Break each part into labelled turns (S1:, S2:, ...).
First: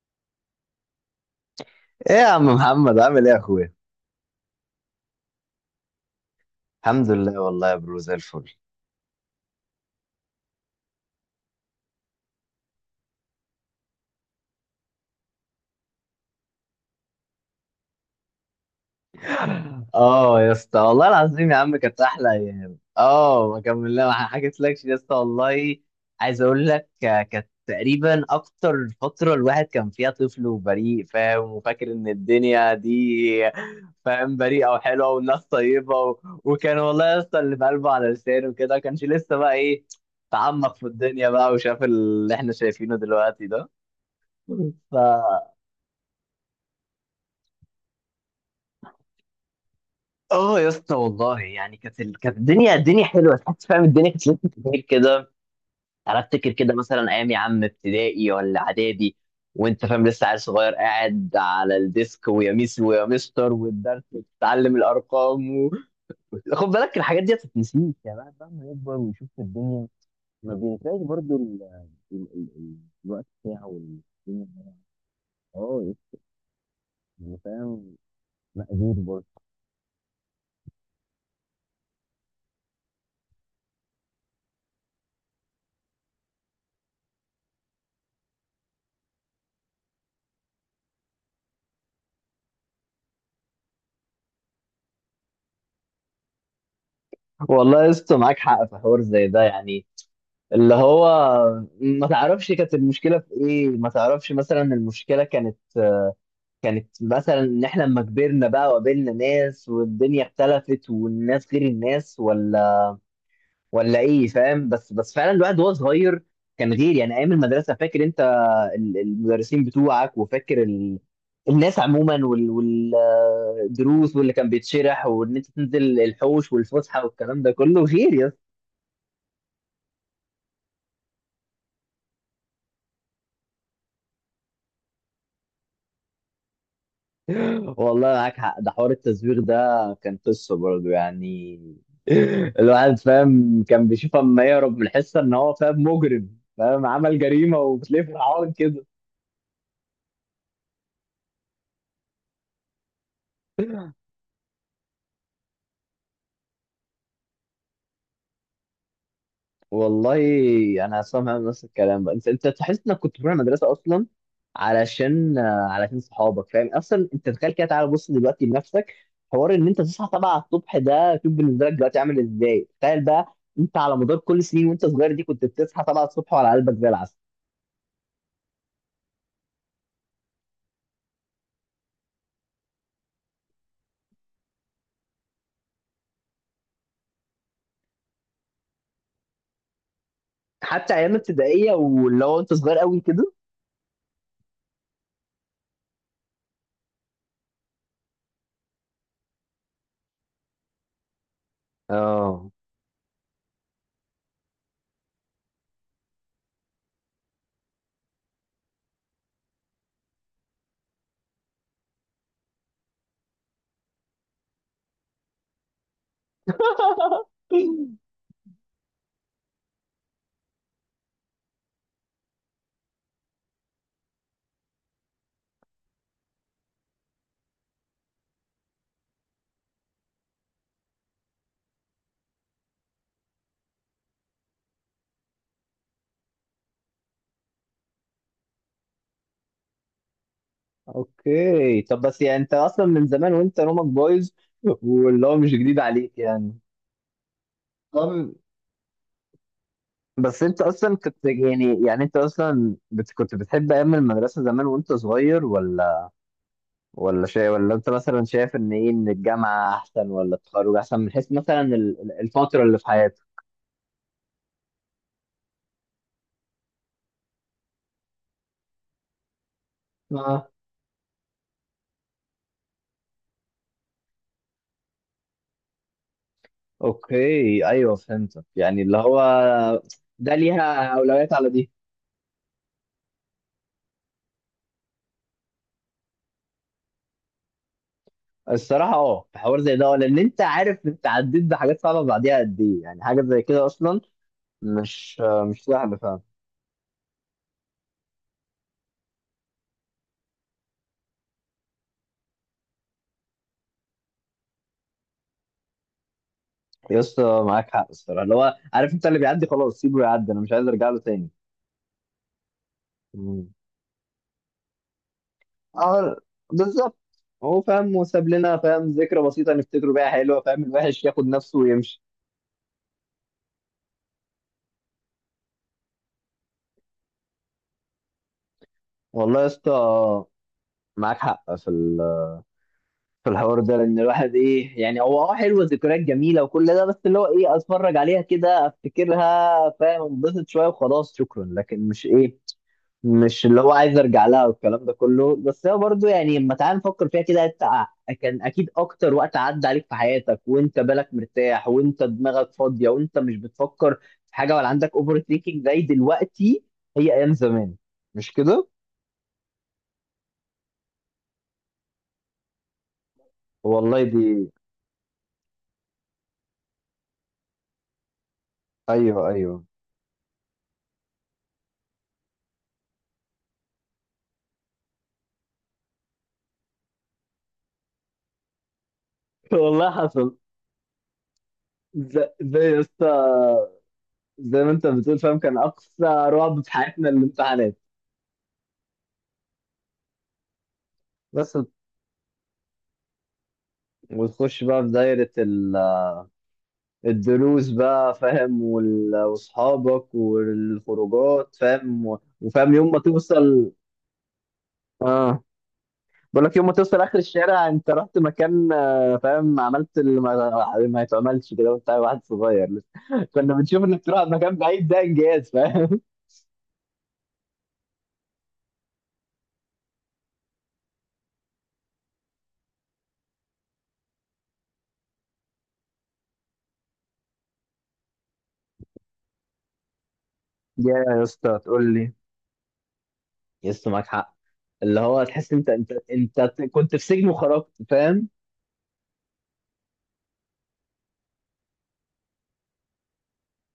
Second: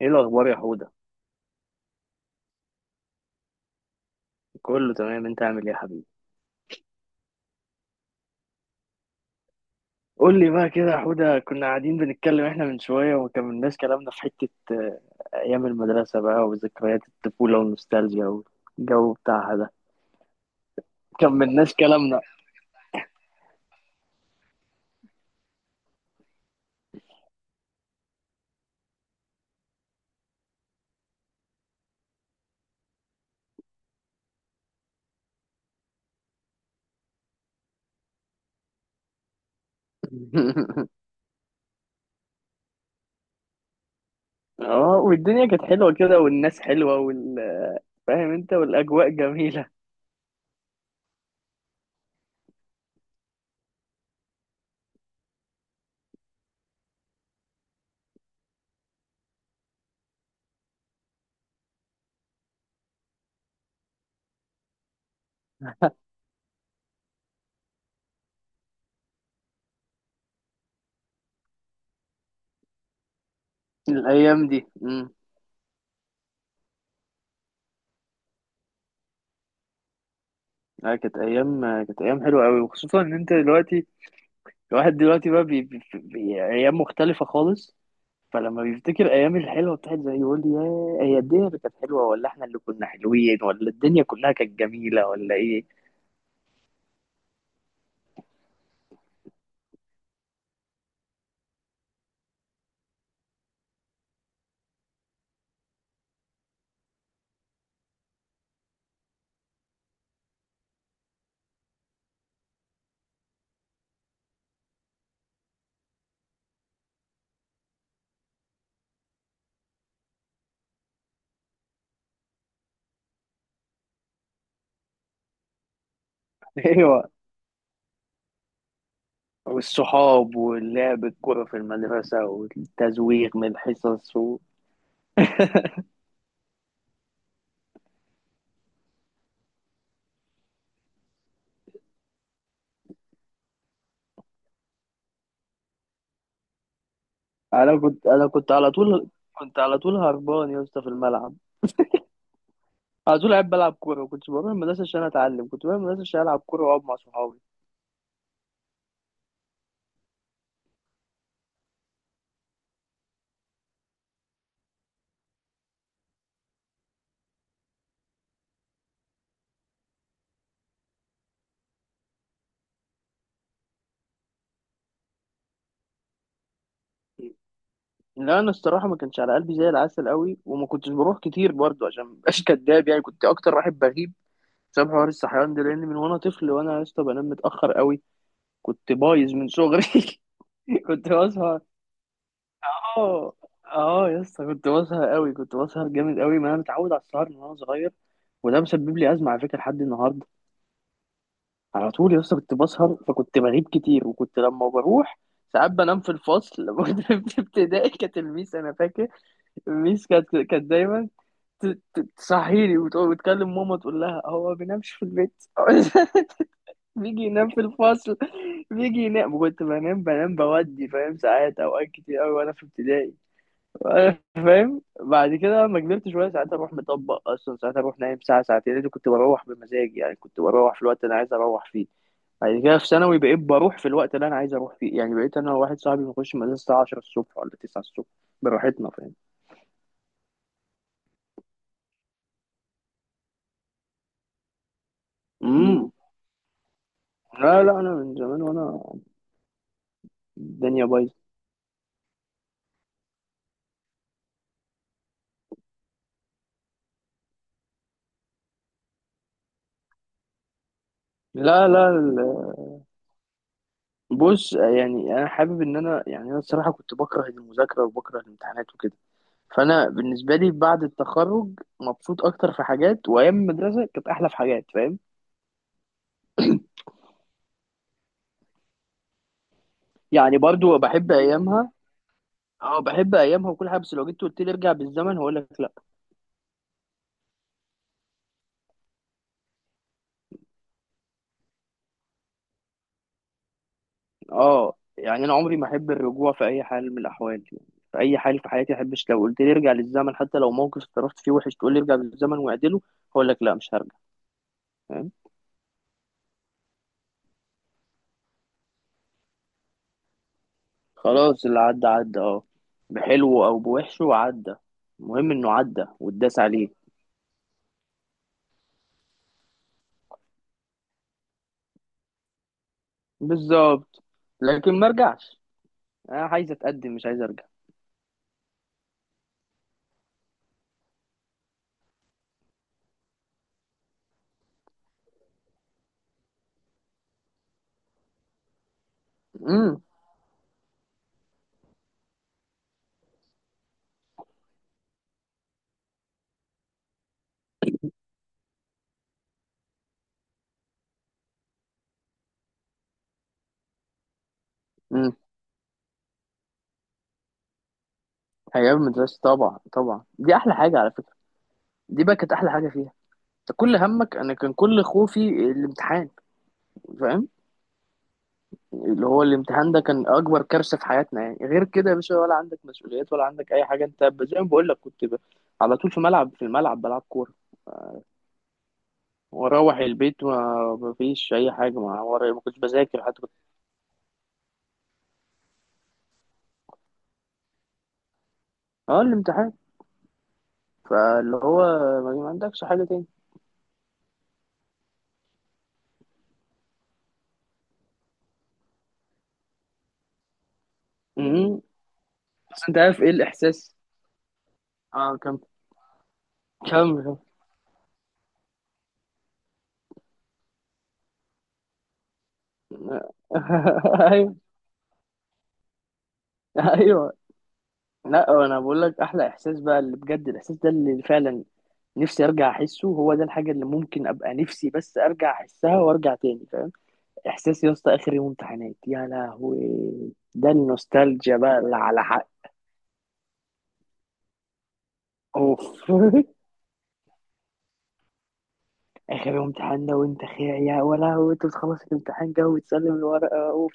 S1: ايه الاخبار يا حوده؟
S2: ايه يا عم محمد؟ عامل ايه يا اخويا؟
S1: كله تمام، انت عامل ايه يا حبيبي؟
S2: الحمد لله والله يا برو، زي الفل.
S1: قول لي بقى كده يا حوده، كنا قاعدين بنتكلم احنا من شويه وما كملناش كلامنا في حته ايام المدرسه بقى وذكريات الطفوله والنوستالجيا والجو بتاعها ده.
S2: اه يا اسطى، والله
S1: ما
S2: العظيم يا
S1: كملناش
S2: عم كانت
S1: كلامنا.
S2: احلى ايام. اه ما كملنا، ما حكيتلكش يا اسطى والله. عايز اقول لك، كانت تقريبا اكتر فتره الواحد كان فيها طفل وبريء، فاهم، وفاكر ان الدنيا دي، فاهم، بريئه وحلوه والناس طيبه، وكان والله يا اسطى اللي في قلبه على لسانه وكده، ما كانش لسه بقى ايه، تعمق في الدنيا بقى وشاف اللي احنا شايفينه دلوقتي ده.
S1: اه،
S2: ف
S1: والدنيا كانت حلوه كده والناس حلوه وال... فاهم انت، والاجواء جميله.
S2: اه يا اسطى والله يعني كانت كانت الدنيا حلوه، تحس فاهم الدنيا كانت لسه كتير كده. انا افتكر كده مثلا ايام يا عم ابتدائي ولا اعدادي، وانت فاهم لسه عيل صغير قاعد على الديسك، ويا ميس ويا مستر والدرس، وتتعلم الارقام، خد بالك الحاجات دي ما بتتنسيش. يعني الواحد بقى لما يكبر ويشوف الدنيا ما بينساش برضو ال... ال... ال- الوقت بتاعه
S1: الايام دي
S2: والدنيا. اه يا اسطى، يعني فاهم، مأجور برضه.
S1: اه كانت ايام، كانت ايام حلوه قوي، وخصوصا ان انت دلوقتي، الواحد دلوقتي بقى ايام مختلفه خالص. فلما بيفتكر ايام الحلوه بتاعت زي، يقول يا هي الدنيا اللي كانت حلوه ولا احنا اللي كنا حلوين، ولا الدنيا كلها كانت جميله ولا ايه؟
S2: والله يا اسطى معاك حق في حوار زي ده يعني، اللي هو ما تعرفش كانت المشكلة في ايه. ما تعرفش مثلا المشكلة كانت، كانت مثلا ان احنا لما كبرنا بقى وقابلنا ناس والدنيا اختلفت والناس غير الناس، ولا ايه فاهم؟ بس فعلا الواحد وهو صغير كان غير. يعني ايام المدرسة، فاكر انت المدرسين بتوعك، وفاكر الناس عموما والدروس واللي كان بيتشرح، وان انت تنزل الحوش والفسحة
S1: ايوه،
S2: والكلام ده كله غير يا.
S1: والصحاب واللعب الكوره في المدرسه والتزويق من الحصص.
S2: والله معاك حق، ده حوار التزويغ ده كان قصة برضه يعني. الواحد فاهم كان بيشوف اما يهرب من الحصة ان هو فاهم مجرم، فاهم عمل جريمة،
S1: انا
S2: وبتلاقيه
S1: كنت انا
S2: فرحان
S1: كنت على
S2: كده.
S1: طول، كنت على طول هربان يا اسطى في الملعب، على طول قاعد بلعب كوره. ما كنتش بروح المدرسه عشان اتعلم، كنت بروح المدرسه عشان العب كوره واقعد مع صحابي.
S2: والله، انا سامع نفس الكلام بقى، انت تحس انك كنت بتروح المدرسة اصلا علشان صحابك. فاهم اصلا انت تخيل كده، تعالى بص دلوقتي لنفسك، حوار ان انت تصحى 7 الصبح ده، شوف بالنسبة لك دلوقتي عامل ازاي. تخيل بقى انت على مدار كل سنين وانت صغير دي كنت بتصحى 7 الصبح وعلى قلبك زي العسل،
S1: لا انا الصراحه ما كانش على قلبي زي العسل قوي، وما كنتش بروح كتير برضه عشان مبقاش كداب، يعني كنت اكتر واحد بغيب بسبب حوار الصحيان ده، لان من وانا طفل وانا يا اسطى بنام متاخر قوي، كنت بايظ من صغري.
S2: حتى
S1: كنت
S2: ايام
S1: بسهر.
S2: ابتدائيه واللي هو انت صغير قوي كده.
S1: اه. اه يا اسطى كنت بسهر قوي، كنت بسهر جامد قوي، ما انا متعود على السهر من وانا صغير، وده مسبب لي ازمه على فكره لحد النهارده. على طول يا اسطى
S2: اه.
S1: كنت بسهر، فكنت بغيب كتير، وكنت لما بروح ساعات بنام في الفصل. لما كنت في ابتدائي كانت الميس، انا فاكر الميس كانت دايما ت- تصحيني وتكلم ماما تقول لها هو ما بينامش في البيت. بيجي ينام في الفصل، بيجي ينام. كنت بنام بودي فاهم ساعات، اوقات كتير قوي وانا في ابتدائي. وأنا فاهم بعد كده لما كبرت شويه، ساعات اروح مطبق اصلا، ساعات اروح نايم ساعه ساعتين، لأن كنت بروح بمزاجي، يعني كنت بروح في الوقت اللي انا عايز اروح فيه. بعد كده في ثانوي بقيت بروح في الوقت اللي انا عايز اروح فيه، يعني بقيت انا وواحد صاحبي بنخش المدرسه الساعه 10 الصبح ولا 9 الصبح، براحتنا فاهم.
S2: اوكي طب، بس يعني انت اصلا من زمان وانت نومك بايظ، واللي هو مش جديد
S1: امم
S2: عليك يعني.
S1: لا لا انا
S2: طب
S1: من زمان وانا
S2: بس انت
S1: الدنيا
S2: اصلا
S1: بايظه.
S2: كنت يعني، يعني انت اصلا بت، كنت بتحب ايام المدرسه زمان وانت صغير، ولا شيء؟ ولا انت مثلا شايف ان ايه، ان الجامعه احسن ولا التخرج احسن، من حيث مثلا
S1: لا لا،
S2: الفتره اللي في حياتك؟
S1: بص، يعني انا حابب ان انا، يعني انا الصراحه كنت بكره المذاكره وبكره الامتحانات وكده، فانا بالنسبه
S2: اه
S1: لي بعد التخرج مبسوط اكتر في حاجات، وايام المدرسه كانت احلى في حاجات فاهم.
S2: اوكي ايوه فهمتك، يعني اللي هو ده
S1: يعني برضو
S2: ليها
S1: بحب
S2: اولويات على دي.
S1: ايامها، اه بحب ايامها وكل حاجه، بس لو جيت قلت لي ارجع بالزمن هقول لك لا.
S2: الصراحة اه في حوار زي ده، لأن أنت عارف أنت عديت بحاجات صعبة بعديها قد إيه يعني حاجة زي كده أصلا.
S1: اه
S2: مش
S1: يعني انا
S2: آه،
S1: عمري
S2: مش
S1: ما احب
S2: سهلة فعلا.
S1: الرجوع في اي حال من الاحوال، يعني في اي حال في حياتي ما احبش، لو قلت لي ارجع للزمن حتى لو موقف اتصرفت فيه وحش، تقول لي ارجع بالزمن واعدله، هقول لك لا مش هرجع، فاهم.
S2: يا اسطى معاك حق الصراحة، اللي هو عارف أنت اللي بيعدي خلاص سيبه يعدي، أنا مش عايز أرجع له تاني.
S1: خلاص اللي عدى عدى، اه، بحلوه
S2: مم.
S1: او بوحشه عدى، المهم انه عدى
S2: اه،
S1: واتداس عليه.
S2: بالظبط. هو فاهم وساب لنا فاهم ذكرى بسيطة نفتكره بيها حلوة، فاهم الوحش ياخد نفسه ويمشي.
S1: بالظبط، لكن ما رجعش، انا عايز اتقدم مش عايز ارجع.
S2: والله يا اسطى معاك حق في الحوار ده، لان الواحد ايه يعني، هو اه حلوه ذكريات جميله وكل ده، بس اللي هو ايه اتفرج عليها كده افتكرها
S1: امم
S2: فاهم، انبسط شويه وخلاص شكرا، لكن مش ايه، مش اللي هو عايز ارجع لها والكلام ده كله. بس هو برضو يعني، لما تعال نفكر فيها كده، انت كان اكيد اكتر وقت عدى عليك في حياتك وانت بالك مرتاح وانت دماغك فاضيه وانت مش بتفكر في حاجه، ولا عندك
S1: امم
S2: اوفر ثينكينج زي دلوقتي. هي ايام زمان، مش كده؟
S1: ايام المدرسه طبعا طبعا دي احلى حاجه على فكره، دي بقى كانت احلى حاجه فيها. انت كل
S2: والله
S1: همك،
S2: دي
S1: انا كان كل خوفي الامتحان، فاهم، اللي هو
S2: ايوه ايوه.
S1: الامتحان ده كان اكبر كارثه في حياتنا، يعني غير كده يا باشا ولا عندك مسؤوليات ولا عندك اي حاجه، انت زي ما بقول لك على طول في ملعب، في الملعب بلعب كوره، واروح
S2: والله
S1: البيت
S2: حصل،
S1: وما فيش اي حاجه ما
S2: زي
S1: ورا، ما كنتش
S2: زي
S1: بذاكر حتى كنت.
S2: يسطا، زي ما انت بتقول فاهم كان اقصى رعب في حياتنا الامتحانات.
S1: اه الامتحان، فاللي
S2: بس
S1: هو ما عندكش حاجه تاني.
S2: وتخش بقى في دايرة الدروس بقى، فاهم، واصحابك والخروجات
S1: امم
S2: فاهم،
S1: بس
S2: وفاهم
S1: انت
S2: يوم ما
S1: عارف ايه
S2: توصل.
S1: الاحساس؟ اه. كم
S2: اه، بقول لك يوم ما توصل
S1: كم كم.
S2: اخر الشارع، انت رحت مكان، فاهم عملت اللي ما يتعملش كده وانت واحد صغير لسه. كنا بنشوف انك تروح على
S1: ايوه
S2: مكان بعيد ده انجاز، فاهم.
S1: ايوه. لا انا بقول لك احلى احساس بقى، اللي بجد الاحساس ده اللي فعلا نفسي ارجع احسه، هو ده الحاجه اللي ممكن ابقى نفسي بس ارجع احسها وارجع تاني فاهم، احساس يا اسطى اخر يوم امتحانات يا لهوي، ده
S2: يا
S1: النوستالجيا
S2: اسطى
S1: بقى اللي
S2: تقول
S1: على
S2: لي،
S1: حق.
S2: يس معاك حق، اللي هو تحس
S1: اوف.
S2: انت كنت في سجن وخرجت، فاهم.
S1: اخر امتحان ده وانت خير يا، ولا هو انت بتخلص الامتحان كده وتسلم الورقه، اوف.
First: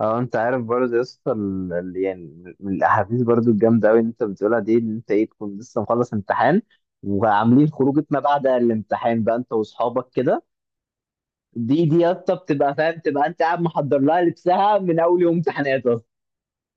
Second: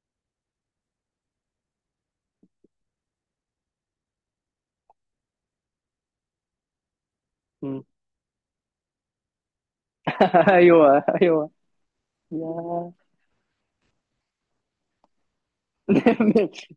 S2: اه انت عارف برضه يا اسطى يعني من الاحاديث برضه الجامده قوي اللي انت بتقولها دي، ان انت ايه تكون لسه مخلص امتحان، وعاملين
S1: مم.
S2: خروجه ما بعد الامتحان بقى انت واصحابك كده.
S1: ايوه ايوه.
S2: دي يا اسطى بتبقى
S1: يا
S2: فاهم، تبقى انت قاعد محضر لها لبسها من اول يوم امتحانات
S1: من،
S2: اصلا.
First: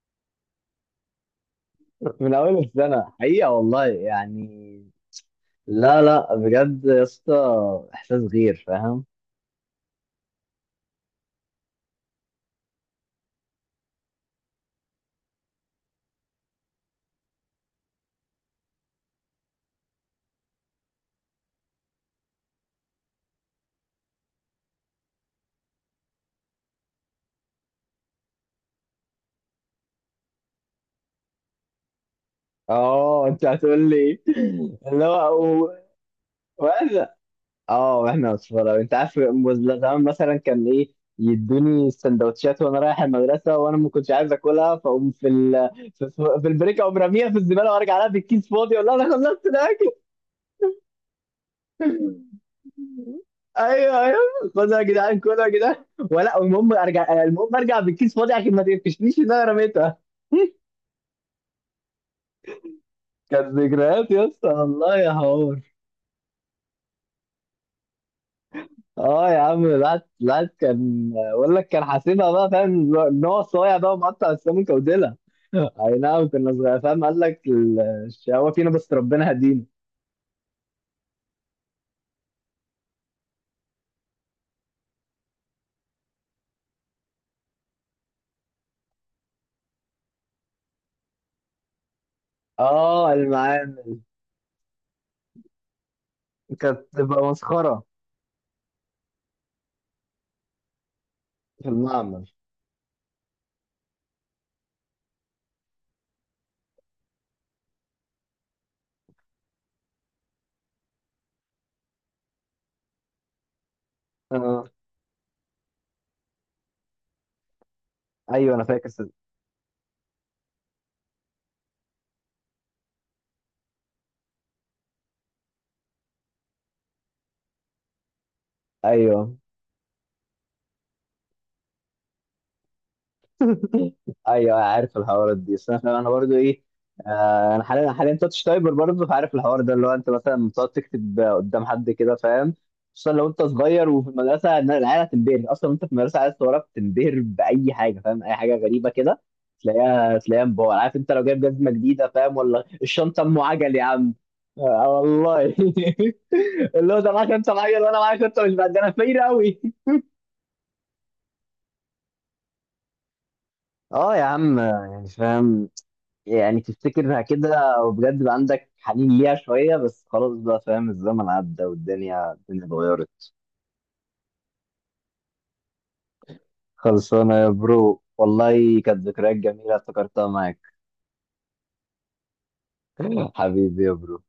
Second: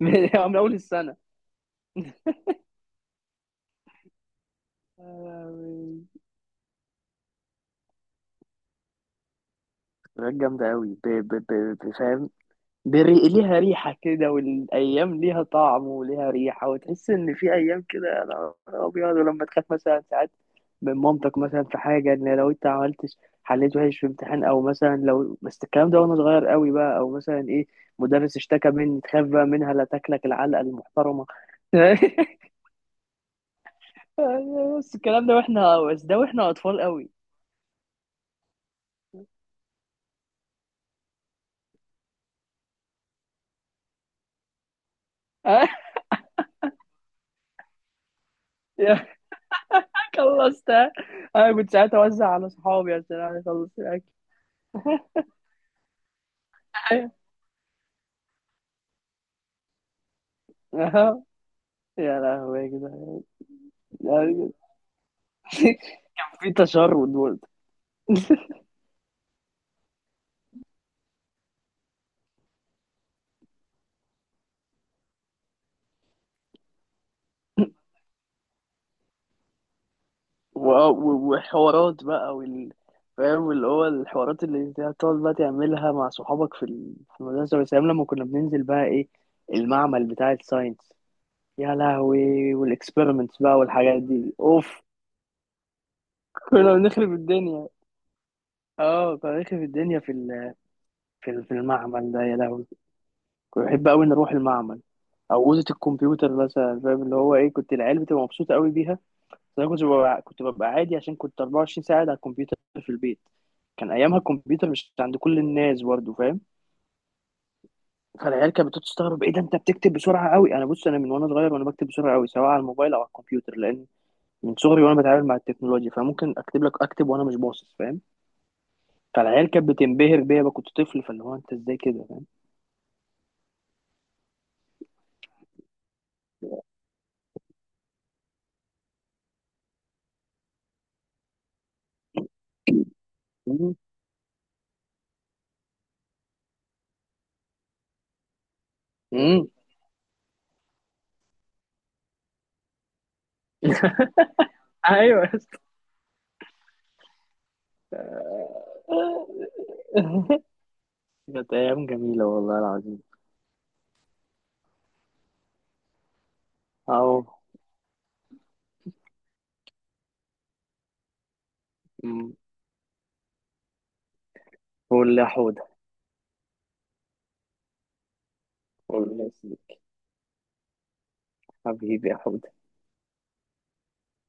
S1: من اول السنه.
S2: من اول السنه حقيقه والله يعني.
S1: يا
S2: لا
S1: لهوي.
S2: لا بجد يا اسطى احساس غير، فاهم.
S1: حاجات جامده قوي، فاهم. ليها ريحة كده، والأيام ليها طعم وليها ريحة، وتحس إن في أيام كده يا نهار أبيض، ولما تخاف مثلا ساعات من مامتك مثلا في حاجة، إن لو أنت عملتش، حليت وحش في امتحان، أو مثلا لو، بس الكلام ده وأنا صغير قوي بقى، أو مثلا إيه، مدرس اشتكى مني، تخاف بقى منها لا تاكلك العلقة المحترمة.
S2: اه انت هتقول لي
S1: بس
S2: اللي
S1: الكلام ده
S2: هو
S1: وإحنا، بس ده وإحنا أطفال قوي.
S2: واحنا، اه واحنا اصفر، انت عارف زمان مثلا كان ايه يدوني السندوتشات وانا رايح المدرسه وانا ما كنتش عايز اكلها، فاقوم في في البريك اقوم راميها في الزباله وارجع لها بالكيس فاضي اقول لها انا
S1: يا
S2: خلصت الاكل.
S1: خلصت. أنا كنت ساعتها أوزع على صحابي عشان أنا أخلص
S2: ايوه ايوه خدها يا جدعان كلها يا جدعان، ولا المهم
S1: الأكل.
S2: ارجع، المهم ارجع بالكيس فاضي عشان ما تقفشنيش ان انا رميتها.
S1: يا لهوي يا جدعان،
S2: كانت ذكريات يا اسطى
S1: يعني.
S2: والله يا هو.
S1: في تشرد برضه.
S2: اه يا عم، العاد كان بقول لك كان حاسبها بقى فاهم ان هو صايع بقى ومقطع السمكه وديلها. اي نعم كنا صغير، فاهم قال لك الشقاوه فينا بس ربنا هدينا.
S1: وحوارات بقى وال، فاهم اللي هو الحوارات اللي انت هتقعد بقى تعملها مع صحابك في المدرسة، بس أيام لما كنا بننزل بقى ايه، المعمل بتاع الساينس، يا لهوي،
S2: اه
S1: والاكسبيرمنتس بقى
S2: المعامل
S1: والحاجات دي اوف، كنا
S2: كانت
S1: بنخرب
S2: تبقى
S1: الدنيا.
S2: مسخره.
S1: اه كنا بنخرب الدنيا في
S2: في
S1: المعمل ده،
S2: المعمل،
S1: يا لهوي. كنت بحب قوي نروح المعمل او اوضه الكمبيوتر مثلا، فاهم اللي هو ايه، كنت العيال بتبقى مبسوطه قوي بيها، بس انا كنت ببقى كنت ببقى عادي، عشان كنت 24 ساعه قاعد على الكمبيوتر في البيت، كان ايامها
S2: اه.
S1: الكمبيوتر مش عند كل الناس برضه فاهم. فالعيال
S2: ايوه انا
S1: كانت
S2: فاكر صدق.
S1: بتستغرب، ايه ده انت بتكتب بسرعه قوي؟ انا بص، انا من وانا صغير وانا بكتب بسرعه قوي سواء على الموبايل او على الكمبيوتر، لان من صغري وانا بتعامل مع التكنولوجيا، فممكن اكتب لك اكتب وانا مش باصص فاهم.
S2: ايوه
S1: فالعيال كانت بتنبهر بيا بقى، كنت طفل، فاللي هو انت ازاي كده فاهم.
S2: ايوه عارف الحوارات دي. بس انا برضو ايه، انا حاليا تاتش تايبر برضو، فعارف الحوار ده اللي هو انت مثلا بتقعد تكتب قدام حد كده، فاهم. خصوصا لو انت
S1: مم.
S2: صغير وفي المدرسه إن العيال هتنبهر، اصلا انت في المدرسه عايز وراك تنبهر باي حاجه، فاهم اي حاجه غريبه كده
S1: مم.
S2: تلاقيها مبهر. عارف انت لو جايب جزمه جديده فاهم، ولا الشنطه ام عجل يا عم. آه
S1: ايوه يا
S2: والله.
S1: اسطى.
S2: اللي هو ده معاك انت معايا وانا معاك انت مش بعد ده، انا فاير قوي.
S1: كانت ايام جميله والله العظيم.
S2: اه يا عم يعني فاهم، يعني تفتكرها
S1: اهو.
S2: كده وبجد بقى عندك حنين ليها شوية، بس خلاص بقى فاهم الزمن عدى والدنيا
S1: مم.
S2: اتغيرت.
S1: قول لي يا حوده.
S2: خلصانة يا برو والله كانت
S1: قول لي يا
S2: ذكريات جميلة
S1: سيدي.
S2: افتكرتها معاك.
S1: حبيبي يا حوده.
S2: حبيبي يا برو.